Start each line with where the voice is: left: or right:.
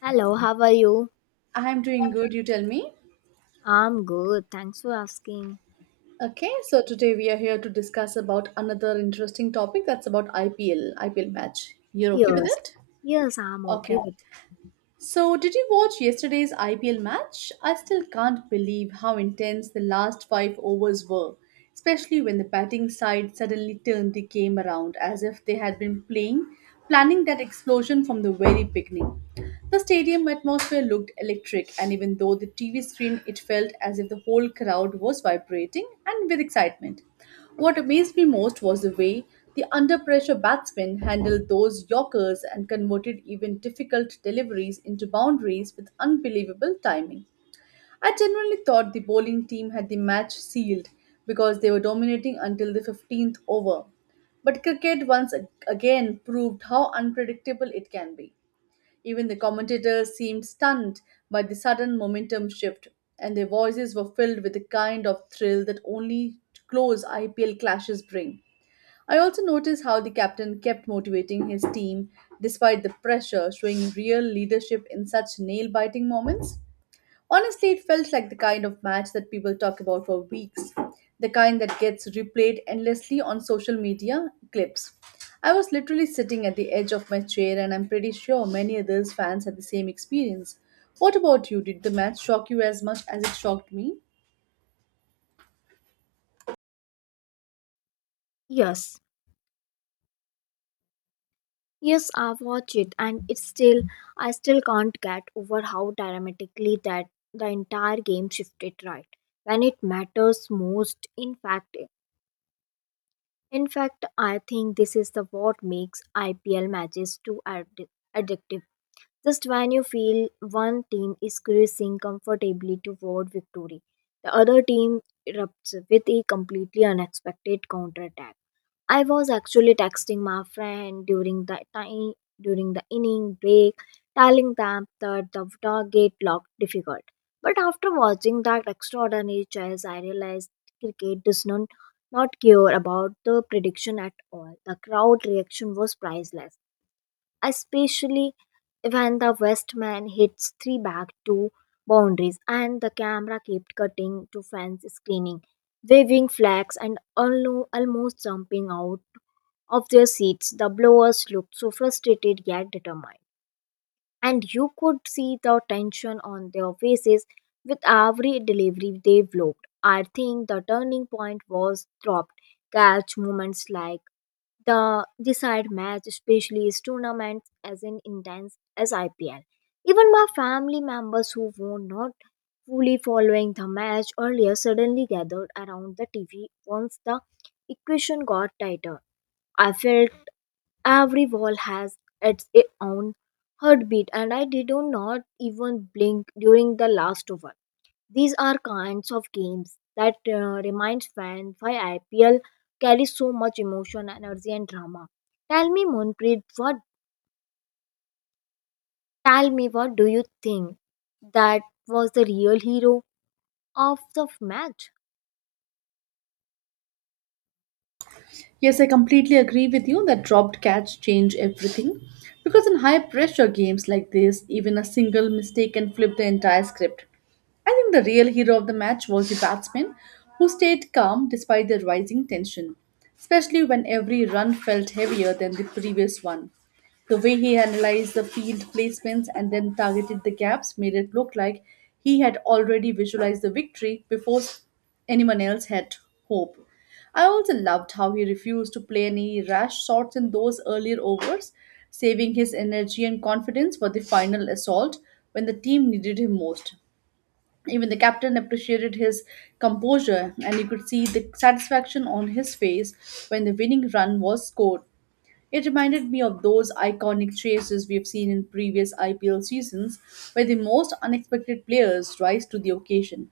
left: Hello, how are you?
right: I'm doing good, you tell me.
left: I'm good. Thanks for asking.
right: Okay, so today we are here to discuss about another interesting topic that's about IPL match. You're okay with
left: Yes.
right: it?
left: Yes, I'm okay
right: Okay.
left: with.
right: So, did you watch yesterday's IPL match? I still can't believe how intense the last five overs were, especially when the batting side suddenly turned the game around as if they had been playing, planning that explosion from the very beginning. The stadium atmosphere looked electric, and even though the TV screen, it felt as if the whole crowd was vibrating and with excitement. What amazed me most was the way the under pressure batsmen handled those yorkers and converted even difficult deliveries into boundaries with unbelievable timing. I genuinely thought the bowling team had the match sealed because they were dominating until the 15th over. But cricket once again proved how unpredictable it can be. Even the commentators seemed stunned by the sudden momentum shift, and their voices were filled with the kind of thrill that only close IPL clashes bring. I also noticed how the captain kept motivating his team despite the pressure, showing real leadership in such nail biting moments. Honestly, it felt like the kind of match that people talk about for weeks, the kind that gets replayed endlessly on social media clips. I was literally sitting at the edge of my chair, and I'm pretty sure many others fans had the same experience. What about you? Did the match shock you as much as it shocked me?
left: Yes. Yes, I watch it and it's still, I still can't get over how dramatically that the entire game shifted right when it matters most. In fact, I think this is the what makes IPL matches too addictive. Just when you feel one team is cruising comfortably toward victory, the other team erupts with a completely unexpected counterattack. I was actually texting my friend during the inning break, telling them that the target looked difficult. But after watching that extraordinary chase, I realized cricket does not care about the prediction at all. The crowd reaction was priceless, especially when the Westman hits three back to boundaries and the camera kept cutting to fans screening, waving flags, and almost jumping out of their seats. The blowers looked so frustrated yet determined, and you could see the tension on their faces with every delivery they vlogged. I think the turning point was dropped catch moments like the decide match, especially is tournaments as in intense as IPL. Even my family members who were not fully following the match earlier suddenly gathered around the TV once the equation got tighter. I felt every wall has its own heartbeat, and I did not even blink during the last over. These are kinds of games that reminds fans why IPL carries so much emotion, energy, and drama. Tell me, Monpreet, what? Tell me, what do you think? That was the real hero of the match.
right: Yes, I completely agree with you that dropped catch change everything. Because in high pressure games like this, even a single mistake can flip the entire script. I think the real hero of the match was the batsman who stayed calm despite the rising tension, especially when every run felt heavier than the previous one. The way he analyzed the field placements and then targeted the gaps made it look like he had already visualized the victory before anyone else had hope. I also loved how he refused to play any rash shots in those earlier overs, saving his energy and confidence for the final assault when the team needed him most. Even the captain appreciated his composure, and you could see the satisfaction on his face when the winning run was scored. It reminded me of those iconic chases we've seen in previous IPL seasons, where the most unexpected players rise to the occasion.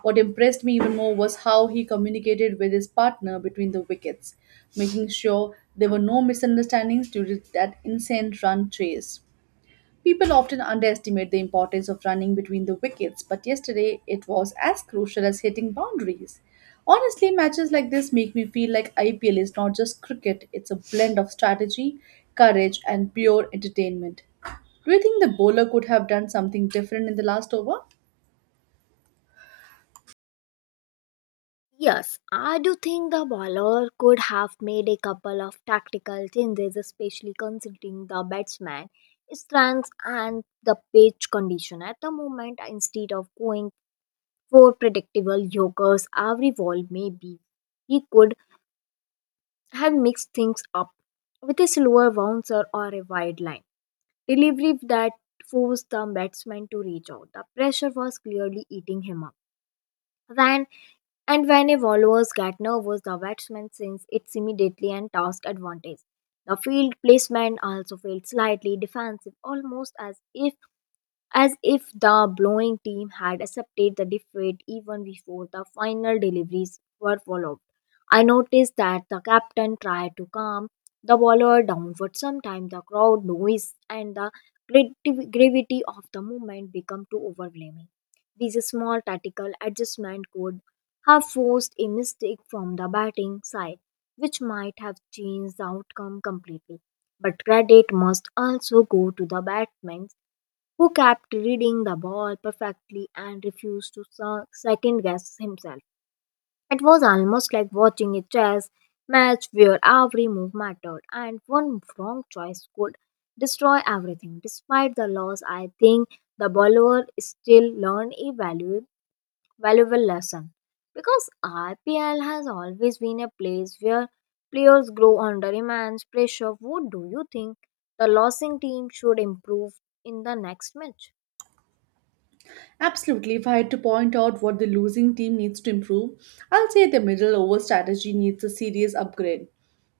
right: What impressed me even more was how he communicated with his partner between the wickets, making sure there were no misunderstandings during that insane run chase. People often underestimate the importance of running between the wickets, but yesterday it was as crucial as hitting boundaries. Honestly, matches like this make me feel like IPL is not just cricket, it's a blend of strategy, courage, and pure entertainment. Do you think the bowler could have done something different in the last over?
left: Yes, I do think the bowler could have made a couple of tactical changes, especially considering the batsman strengths and the pitch condition at the moment. Instead of going for predictable yokers every ball, maybe he could have mixed things up with a slower bouncer or a wide line delivery that forced the batsman to reach out. The pressure was clearly eating him up. When And when a bowler gets nervous, the batsman sends it immediately and toss advantage. The field placement also feels slightly defensive, almost as if the blowing team had accepted the defeat even before the final deliveries were followed. I noticed that the captain tried to calm the bowler down, but sometimes the crowd noise and the gravity of the movement become too overwhelming. These small tactical adjustments could have forced a mistake from the batting side, which might have changed the outcome completely. But credit must also go to the batsmen who kept reading the ball perfectly and refused to second guess himself. It was almost like watching a chess match where every move mattered and one wrong choice could destroy everything. Despite the loss, I think the bowler still learned a valuable lesson because RPL has always been a place where players grow under immense pressure. What do you think the losing team should improve in the next match?
right: Absolutely. If I had to point out what the losing team needs to improve, I'll say the middle over strategy needs a serious upgrade.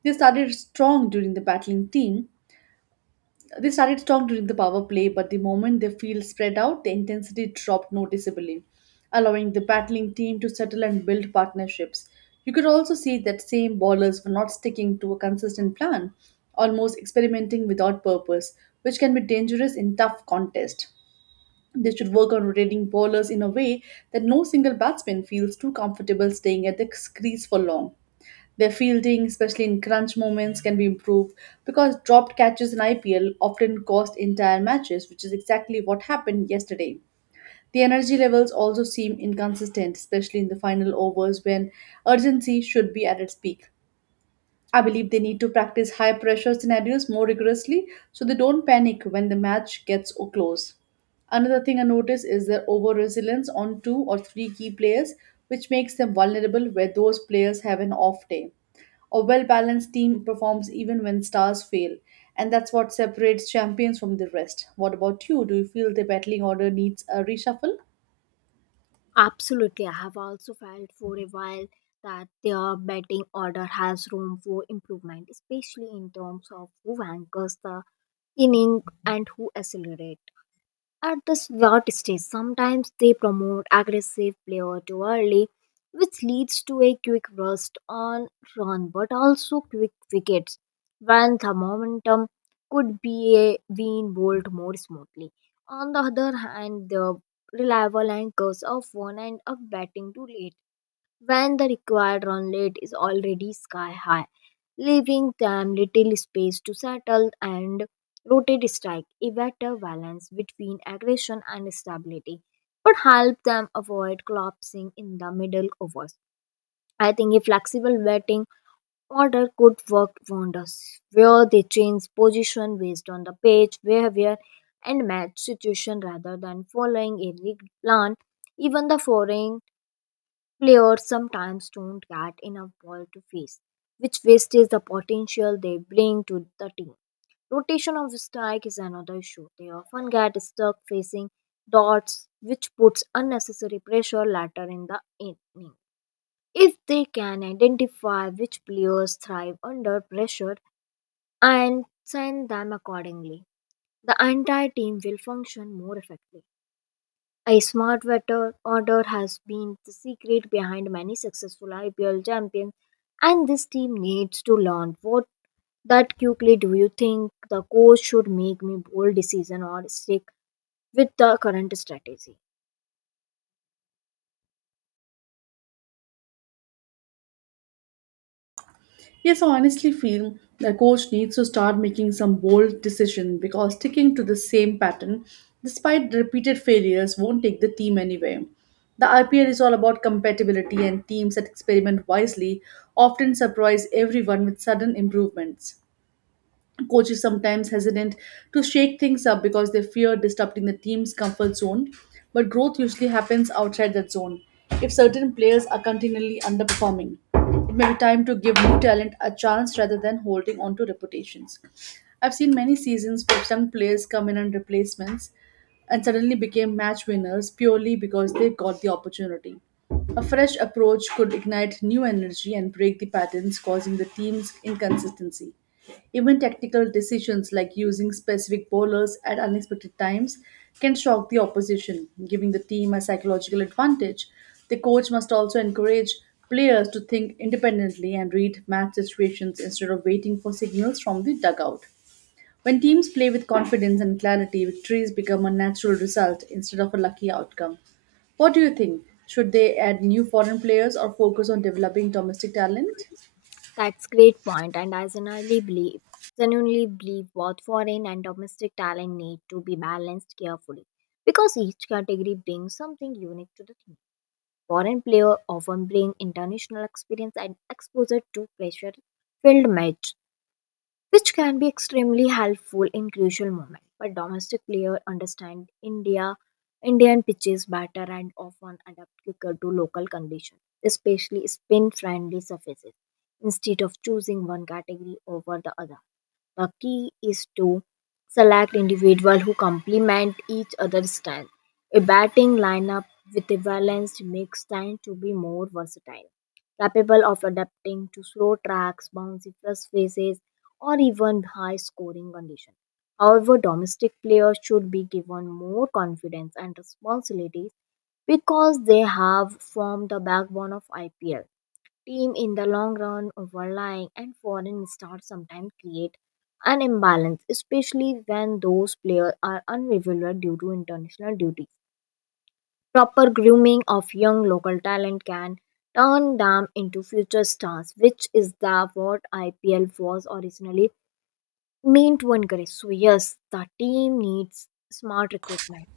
right: They started strong during the battling team, They started strong during the power play, but the moment the field spread out, the intensity dropped noticeably, allowing the battling team to settle and build partnerships. You could also see that same ballers were not sticking to a consistent plan, almost experimenting without purpose, which can be dangerous in tough contests. They should work on rotating bowlers in a way that no single batsman feels too comfortable staying at the crease for long. Their fielding, especially in crunch moments, can be improved because dropped catches in IPL often cost entire matches, which is exactly what happened yesterday. The energy levels also seem inconsistent, especially in the final overs when urgency should be at its peak. I believe they need to practice high pressure scenarios more rigorously so they don't panic when the match gets close. Another thing I notice is their over resilience on two or three key players, which makes them vulnerable where those players have an off day. A well balanced team performs even when stars fail, and that's what separates champions from the rest. What about you? Do you feel the battling order needs a reshuffle?
left: Absolutely. I have also felt for a while that their batting order has room for improvement, especially in terms of who anchors the inning and who accelerates. At this what stage, sometimes they promote aggressive player too early, which leads to a quick rust on run but also quick wickets when the momentum could be a being bowled more smoothly. On the other hand, the reliable anchors of one end up batting too late when the required runlet is already sky high, leaving them little space to settle and rotate strike a better balance between aggression and stability would help them avoid collapsing in the middle overs. I think a flexible batting order could work wonders, where they change position based on the pitch, behavior, and match situation rather than following a rigged plan. Even the foreign players sometimes don't get enough ball to face, which wastes the potential they bring to the team. Rotation of strike is another issue. They often get stuck facing dots, which puts unnecessary pressure later in the inning. If they can identify which players thrive under pressure and send them accordingly, the entire team will function more effectively. A smart water order has been the secret behind many successful IPL champions, and this team needs to learn. What that quickly do you think the coach should make me bold decision or stick with the current strategy?
right: Yes, I honestly feel the coach needs to start making some bold decision because sticking to the same pattern despite repeated failures won't take the team anywhere. The IPL is all about compatibility and teams that experiment wisely often surprise everyone with sudden improvements coaches sometimes hesitant to shake things up because they fear disrupting the team's comfort zone, but growth usually happens outside that zone. If certain players are continually underperforming, it may be time to give new talent a chance rather than holding on to reputations. I've seen many seasons where young players come in and replacements and suddenly became match winners purely because they got the opportunity. A fresh approach could ignite new energy and break the patterns causing the team's inconsistency. Even tactical decisions like using specific bowlers at unexpected times can shock the opposition, giving the team a psychological advantage. The coach must also encourage players to think independently and read match situations instead of waiting for signals from the dugout. When teams play with confidence and clarity, victories become a natural result instead of a lucky outcome. What do you think? Should they add new foreign players or focus on developing domestic talent?
left: That's great point, and I genuinely believe both foreign and domestic talent need to be balanced carefully because each category brings something unique to the team. Foreign players often bring international experience and exposure to pressure filled match, which can be extremely helpful in crucial moments. But domestic players understand Indian pitches better and often adapt quicker to local conditions, especially spin friendly surfaces, instead of choosing one category over the other. The key is to select individuals who complement each other's style. A batting lineup with a balanced mix tends to be more versatile, capable of adapting to slow tracks, bouncy first faces, or even high scoring conditions. However, domestic players should be given more confidence and responsibility because they have formed the backbone of IPL team in the long run overlying and foreign stars sometimes create an imbalance, especially when those players are unavailable due to international duties. Proper grooming of young local talent can turn them into future stars, which is the what IPL was originally meant to encourage. So yes, the team needs smart recruitment,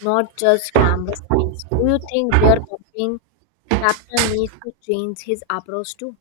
left: not just glamorous signs. Do you think their captain needs to change his approach too?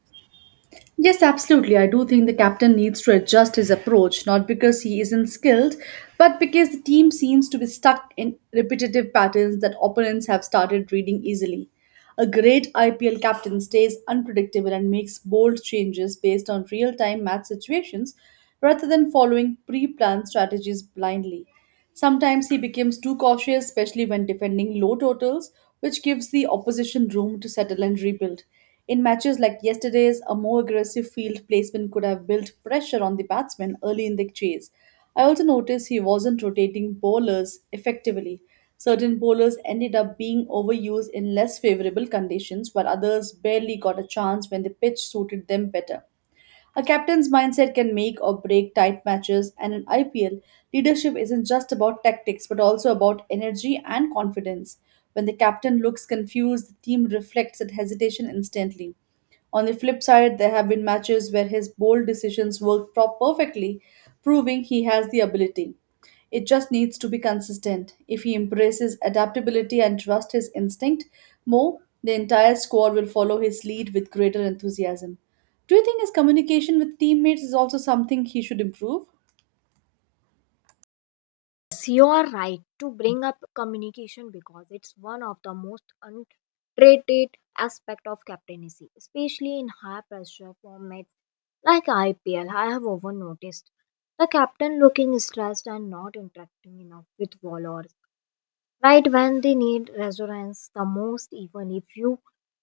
right: Yes, absolutely. I do think the captain needs to adjust his approach, not because he isn't skilled, but because the team seems to be stuck in repetitive patterns that opponents have started reading easily. A great IPL captain stays unpredictable and makes bold changes based on real time match situations rather than following pre planned strategies blindly. Sometimes he becomes too cautious, especially when defending low totals, which gives the opposition room to settle and rebuild. In matches like yesterday's, a more aggressive field placement could have built pressure on the batsman early in the chase. I also noticed he wasn't rotating bowlers effectively. Certain bowlers ended up being overused in less favorable conditions, while others barely got a chance when the pitch suited them better. A captain's mindset can make or break tight matches, and in IPL, leadership isn't just about tactics but also about energy and confidence. When the captain looks confused, the team reflects that hesitation instantly. On the flip side, there have been matches where his bold decisions worked perfectly, proving he has the ability. It just needs to be consistent. If he embraces adaptability and trusts his instinct more, the entire squad will follow his lead with greater enthusiasm. Do you think his communication with teammates is also something he should improve?
left: Yes, you are right to bring up communication because it's one of the most underrated aspect of captaincy, especially in high pressure formats like IPL. I have often noticed the captain looking stressed and not interacting enough with bowlers. Right when they need reassurance the most, even if you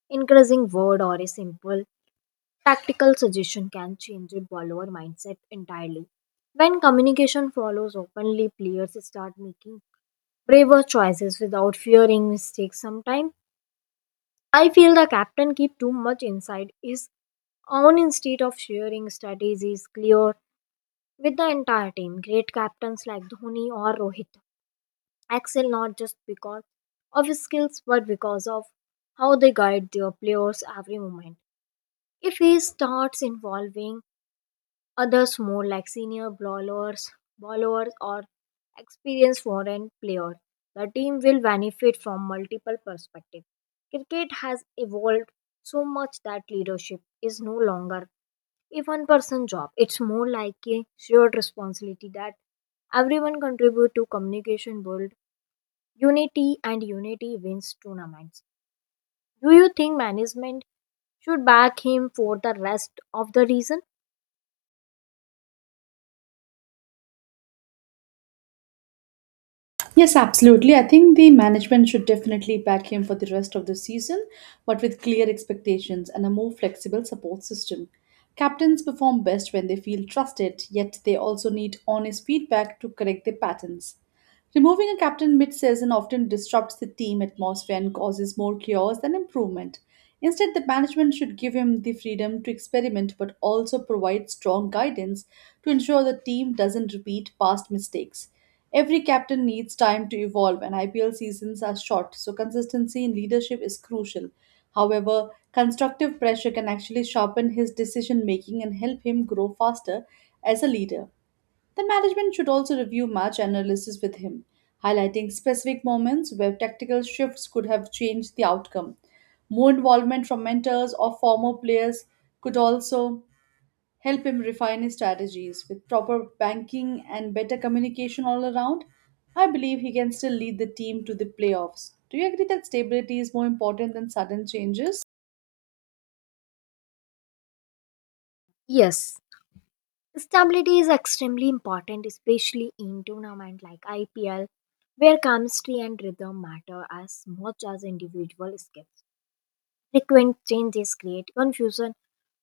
left: increasing word or a simple tactical suggestion can change a bowler mindset entirely. When communication follows openly, players start making braver choices without fearing mistakes. Sometimes I feel the captain keep too much inside his own instead of sharing strategies clear with the entire team. Great captains like Dhoni or Rohit excel not just because of his skills but because of how they guide their players every moment. If he starts involving others more like senior bowlers or experienced foreign players. The team will benefit from multiple perspectives. Cricket has evolved so much that leadership is no longer a one person job. It's more like a shared responsibility that everyone contribute to communication build unity and unity wins tournaments. Do you think management should back him for the rest of the reason?
right: Yes, absolutely. I think the management should definitely back him for the rest of the season, but with clear expectations and a more flexible support system. Captains perform best when they feel trusted, yet they also need honest feedback to correct their patterns. Removing a captain mid season often disrupts the team atmosphere and causes more chaos than improvement. Instead, the management should give him the freedom to experiment but also provide strong guidance to ensure the team doesn't repeat past mistakes. Every captain needs time to evolve, and IPL seasons are short, so consistency in leadership is crucial. However, constructive pressure can actually sharpen his decision making and help him grow faster as a leader. The management should also review match analysis with him, highlighting specific moments where tactical shifts could have changed the outcome. More involvement from mentors or former players could also help him refine his strategies. With proper banking and better communication all around, I believe he can still lead the team to the playoffs. Do you agree that stability is more important than sudden changes?
left: Yes, stability is extremely important, especially in tournament like IPL, where chemistry and rhythm matter as much as individual skills. Frequent changes create confusion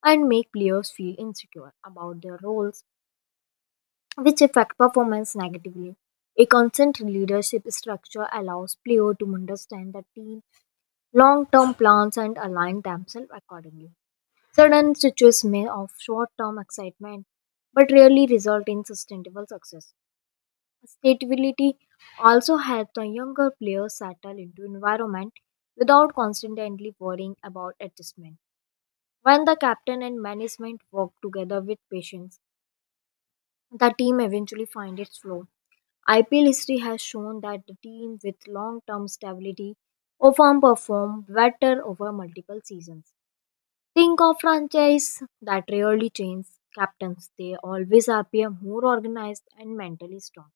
left: and make players feel insecure about their roles, which affect performance negatively. A constant leadership structure allows players to understand the team long-term plans and align themselves accordingly. Sudden switches may of short-term excitement but rarely result in sustainable success. Stability also helps the younger players settle into environment without constantly worrying about adjustment. When the captain and management work together with patience, the team eventually find its flow. IPL history has shown that the team with long-term stability often perform better over multiple seasons. Think of franchise that rarely change captains. They always appear more organized and mentally strong.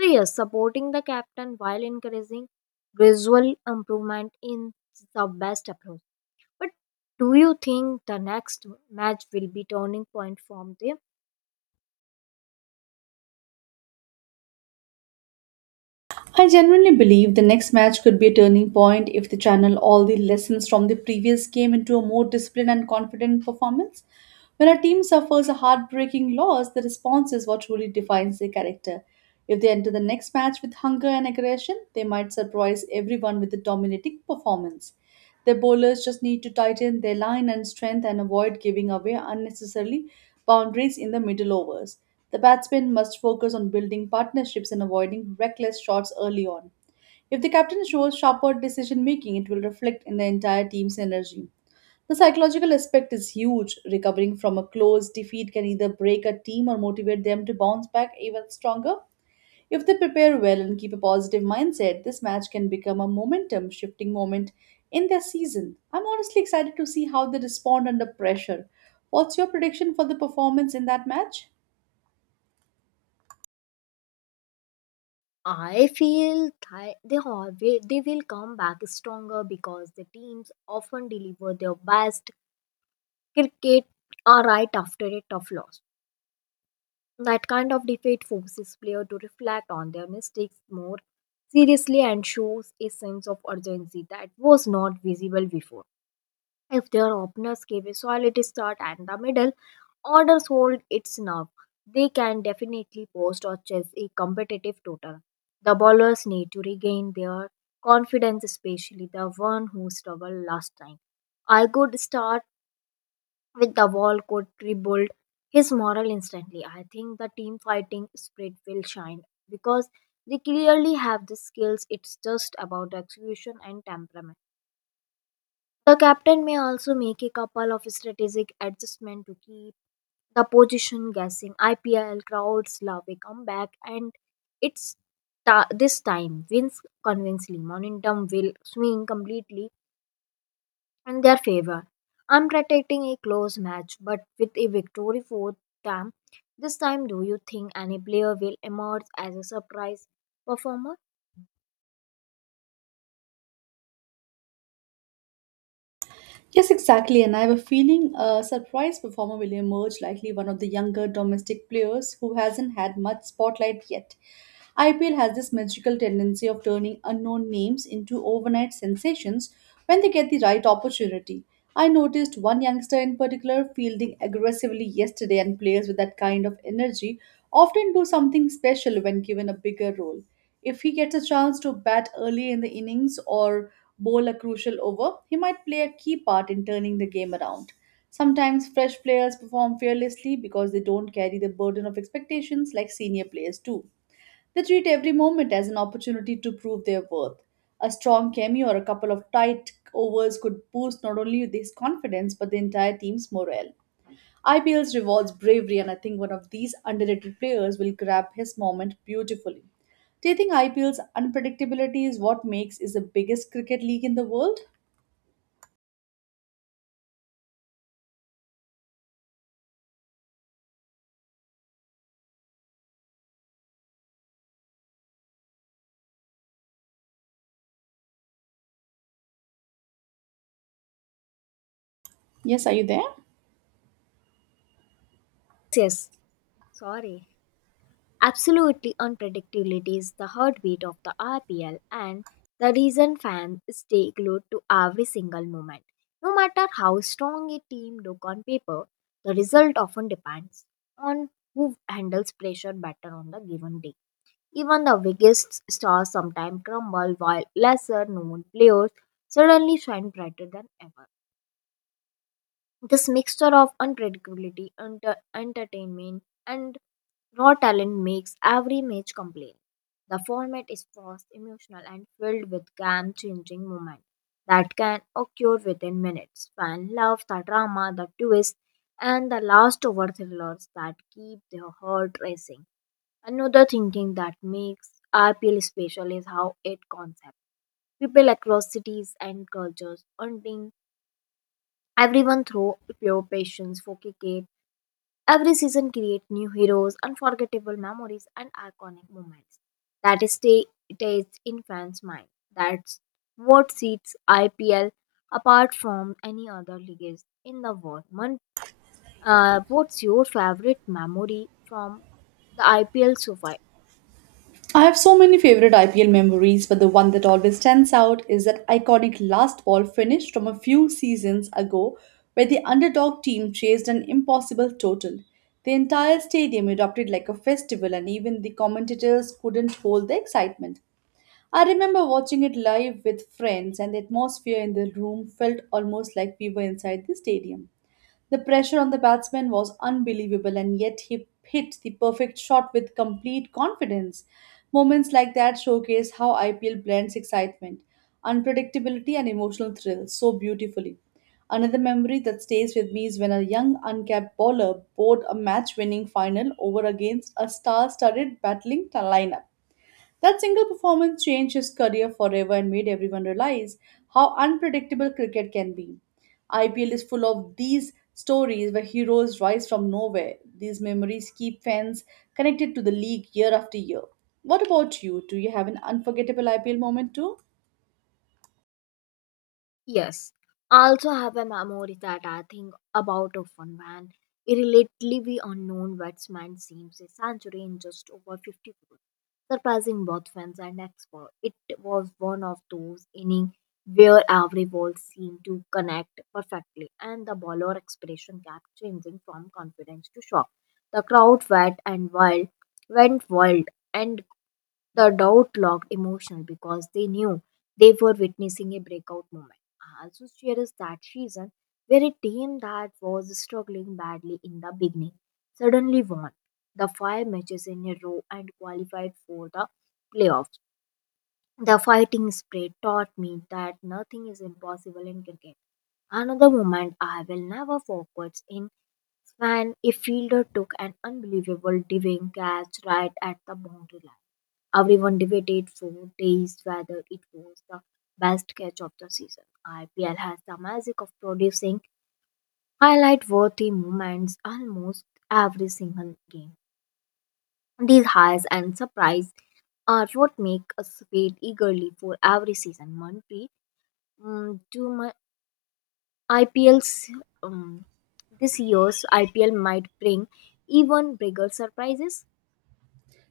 left: So yes, supporting the captain while encouraging gradual improvement in the best approach. But do you think the next match will be turning point from them?
right: I genuinely believe the next match could be a turning point if they channel all the lessons from the previous game into a more disciplined and confident performance. When a team suffers a heartbreaking loss, the response is what truly defines their character. If they enter the next match with hunger and aggression, they might surprise everyone with a dominating performance. Their bowlers just need to tighten their line and strength and avoid giving away unnecessarily boundaries in the middle overs. The batsman must focus on building partnerships and avoiding reckless shots early on. If the captain shows sharper decision making, it will reflect in the entire team's energy. The psychological aspect is huge. Recovering from a close defeat can either break a team or motivate them to bounce back even stronger. If they prepare well and keep a positive mindset, this match can become a momentum shifting moment in their season. I'm honestly excited to see how they respond under pressure. What's your prediction for the performance in that match?
left: I feel they always, they will come back stronger because the teams often deliver their best cricket right after a tough loss. That kind of defeat forces players to reflect on their mistakes more seriously and shows a sense of urgency that was not visible before. If their openers gave a solid start and the middle orders hold its nerve, they can definitely post or chase a competitive total. The bowlers need to regain their confidence, especially the one who struggled last time. A good start with the wall could rebuild his morale instantly. I think the team fighting spirit will shine because they clearly have the skills. It's just about execution and temperament. The captain may also make a couple of strategic adjustments to keep the position guessing. IPL crowds love a comeback, and it's this time wins convincingly. Momentum will swing completely in their favor. I'm predicting a close match, but with a victory for them. This time, do you think any player will emerge as a surprise performer?
right: Yes, exactly. And I have a feeling a surprise performer will emerge, likely one of the younger domestic players who hasn't had much spotlight yet. IPL has this magical tendency of turning unknown names into overnight sensations when they get the right opportunity. I noticed one youngster in particular fielding aggressively yesterday, and players with that kind of energy often do something special when given a bigger role. If he gets a chance to bat early in the innings or bowl a crucial over, he might play a key part in turning the game around. Sometimes fresh players perform fearlessly because they don't carry the burden of expectations like senior players do. They treat every moment as an opportunity to prove their worth. A strong cameo or a couple of tight overs could boost not only his confidence but the entire team's morale. IPL's rewards bravery, and I think one of these underrated players will grab his moment beautifully. Do you think IPL's unpredictability is what makes is the biggest cricket league in the world? Yes, are you there?
left: Yes, sorry. Absolutely unpredictability is the heartbeat of the RPL and the reason fans stay glued to every single moment. No matter how strong a team look on paper, the result often depends on who handles pressure better on the given day. Even the biggest stars sometimes crumble while lesser known players suddenly shine brighter than ever. This mixture of unpredictability, entertainment, and raw talent makes every match complete. The format is fast, emotional, and filled with game changing moments that can occur within minutes. Fans love the drama, the twist, and the last over thrillers that keep their heart racing. Another thing that makes RPL special is how it concept. People across cities and cultures earning everyone through pure passions for cricket. Every season creates new heroes, unforgettable memories, and iconic moments that stay etched in fans' mind. That's what sets IPL apart from any other leagues in the world. Man, what's your favorite memory from the IPL so far?
right: I have so many favorite IPL memories, but the one that always stands out is that iconic last ball finish from a few seasons ago where the underdog team chased an impossible total. The entire stadium erupted like a festival, and even the commentators couldn't hold the excitement. I remember watching it live with friends, and the atmosphere in the room felt almost like we were inside the stadium. The pressure on the batsman was unbelievable, and yet he hit the perfect shot with complete confidence. Moments like that showcase how IPL blends excitement, unpredictability, and emotional thrill so beautifully. Another memory that stays with me is when a young uncapped bowler bowled a match winning final over against a star studded battling lineup. That single performance changed his career forever and made everyone realize how unpredictable cricket can be. IPL is full of these stories where heroes rise from nowhere. These memories keep fans connected to the league year after year. What about you? Do you have an unforgettable IPL moment too?
left: Yes, I also have a memory that I think about often when a relatively unknown batsman seems a century in just over 50 balls, surprising both fans and experts. It was one of those innings where every ball seemed to connect perfectly, and the bowler expression kept changing from confidence to shock. The crowd wet and wild went wild, and the doubt looked emotional because they knew they were witnessing a breakout moment. I also cherished that season where a team that was struggling badly in the beginning suddenly won the five matches in a row and qualified for the playoffs. The fighting spirit taught me that nothing is impossible in cricket. Another moment I will never forget in when a fielder took an unbelievable diving catch right at the boundary line. Everyone debated for days whether it was the best catch of the season. IPL has the magic of producing highlight worthy moments almost every single game. These highs and surprise are what make us wait eagerly for every season. Monty, um, to my IPL's um, this year's IPL might bring even bigger surprises.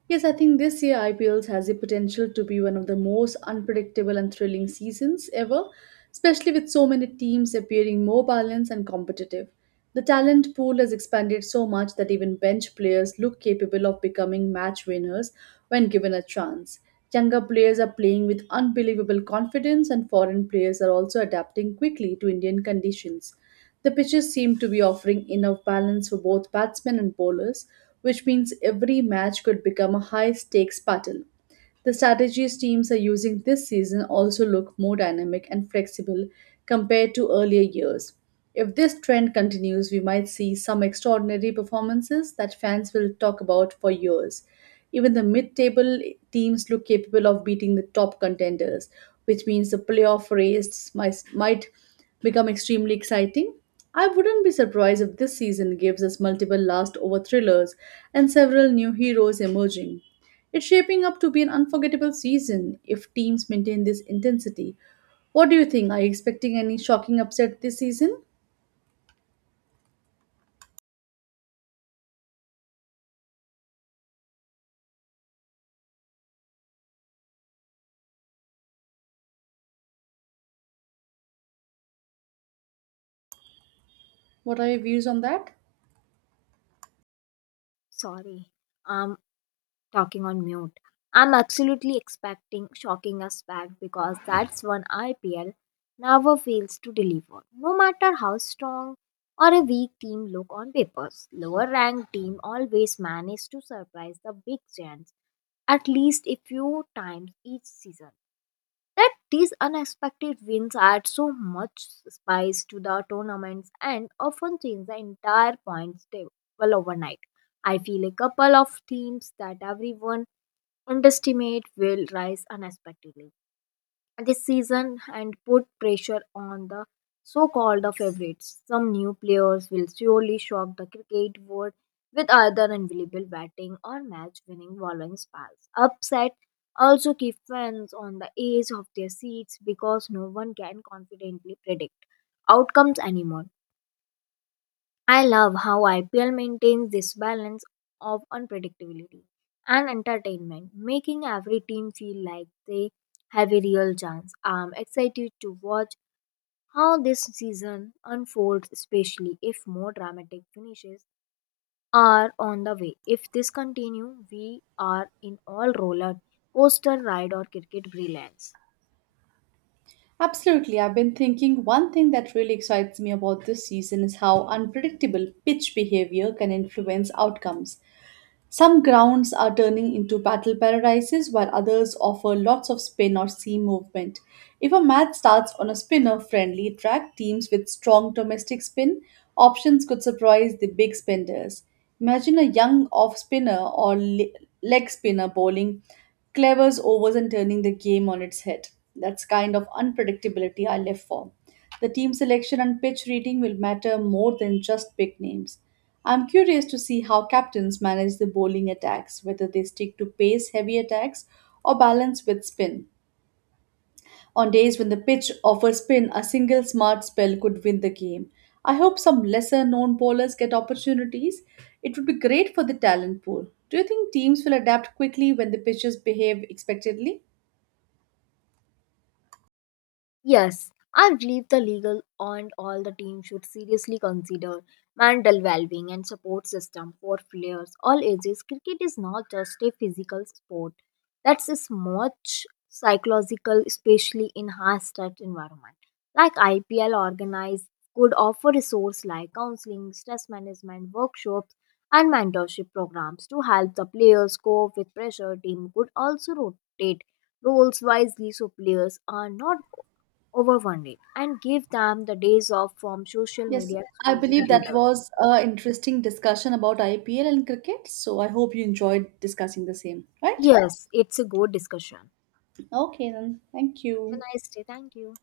right: Yes, I think this year IPL has the potential to be one of the most unpredictable and thrilling seasons ever, especially with so many teams appearing more balanced and competitive. The talent pool has expanded so much that even bench players look capable of becoming match winners when given a chance. Younger players are playing with unbelievable confidence, and foreign players are also adapting quickly to Indian conditions. The pitches seem to be offering enough balance for both batsmen and bowlers, which means every match could become a high stakes battle. The strategies teams are using this season also look more dynamic and flexible compared to earlier years. If this trend continues, we might see some extraordinary performances that fans will talk about for years. Even the mid table teams look capable of beating the top contenders, which means the playoff race might become extremely exciting. I wouldn't be surprised if this season gives us multiple last over thrillers and several new heroes emerging. It's shaping up to be an unforgettable season if teams maintain this intensity. What do you think? Are you expecting any shocking upset this season? What are your views on that?
left: Sorry, I'm talking on mute. I'm absolutely expecting shocking us back because that's when IPL never fails to deliver. No matter how strong or a weak team look on papers, lower ranked team always manage to surprise the big giants at least a few times each season that these unexpected wins add so much spice to the tournaments and often change the entire points table overnight. I feel a couple of teams that everyone underestimate will rise unexpectedly this season and put pressure on the so-called favorites. Some new players will surely shock the cricket world with either unbelievable batting or match-winning bowling spells. Upset also keep fans on the edge of their seats because no one can confidently predict outcomes anymore. I love how IPL maintains this balance of unpredictability and entertainment, making every team feel like they have a real chance. I'm excited to watch how this season unfolds, especially if more dramatic finishes are on the way. If this continue, we are in all roller coaster ride or cricket brilliance.
right: Absolutely. I've been thinking one thing that really excites me about this season is how unpredictable pitch behavior can influence outcomes. Some grounds are turning into battle paradises while others offer lots of spin or sea movement. If a match starts on a spinner friendly track, teams with strong domestic spin options could surprise the big spenders. Imagine a young off spinner or leg spinner bowling clever overs and turning the game on its head. That's kind of unpredictability I live for. The team selection and pitch reading will matter more than just big names. I'm curious to see how captains manage the bowling attacks, whether they stick to pace heavy attacks or balance with spin. On days when the pitch offers spin, a single smart spell could win the game. I hope some lesser known bowlers get opportunities. It would be great for the talent pool. Do you think teams will adapt quickly when the pitches behave expectedly?
left: Yes, I believe the legal and all the team should seriously consider mental well-being and support system for players all ages. Cricket is not just a physical sport; that's is much psychological, especially in high-stress environment. Like IPL organized could offer resources like counseling, stress management workshops, and mentorship programs to help the players cope with pressure. Team could also rotate roles wisely so players are not over one day, and give them the days off from social
right: Yes,
left: media
right: I
left: exposing
right: believe
left: duty.
right: that was a interesting discussion about IPL and cricket. So I hope you enjoyed discussing the same, right?
left: Yes, it's a good discussion.
right: Okay, then. Thank
left: Have
right: you.
left: a nice day. Thank you.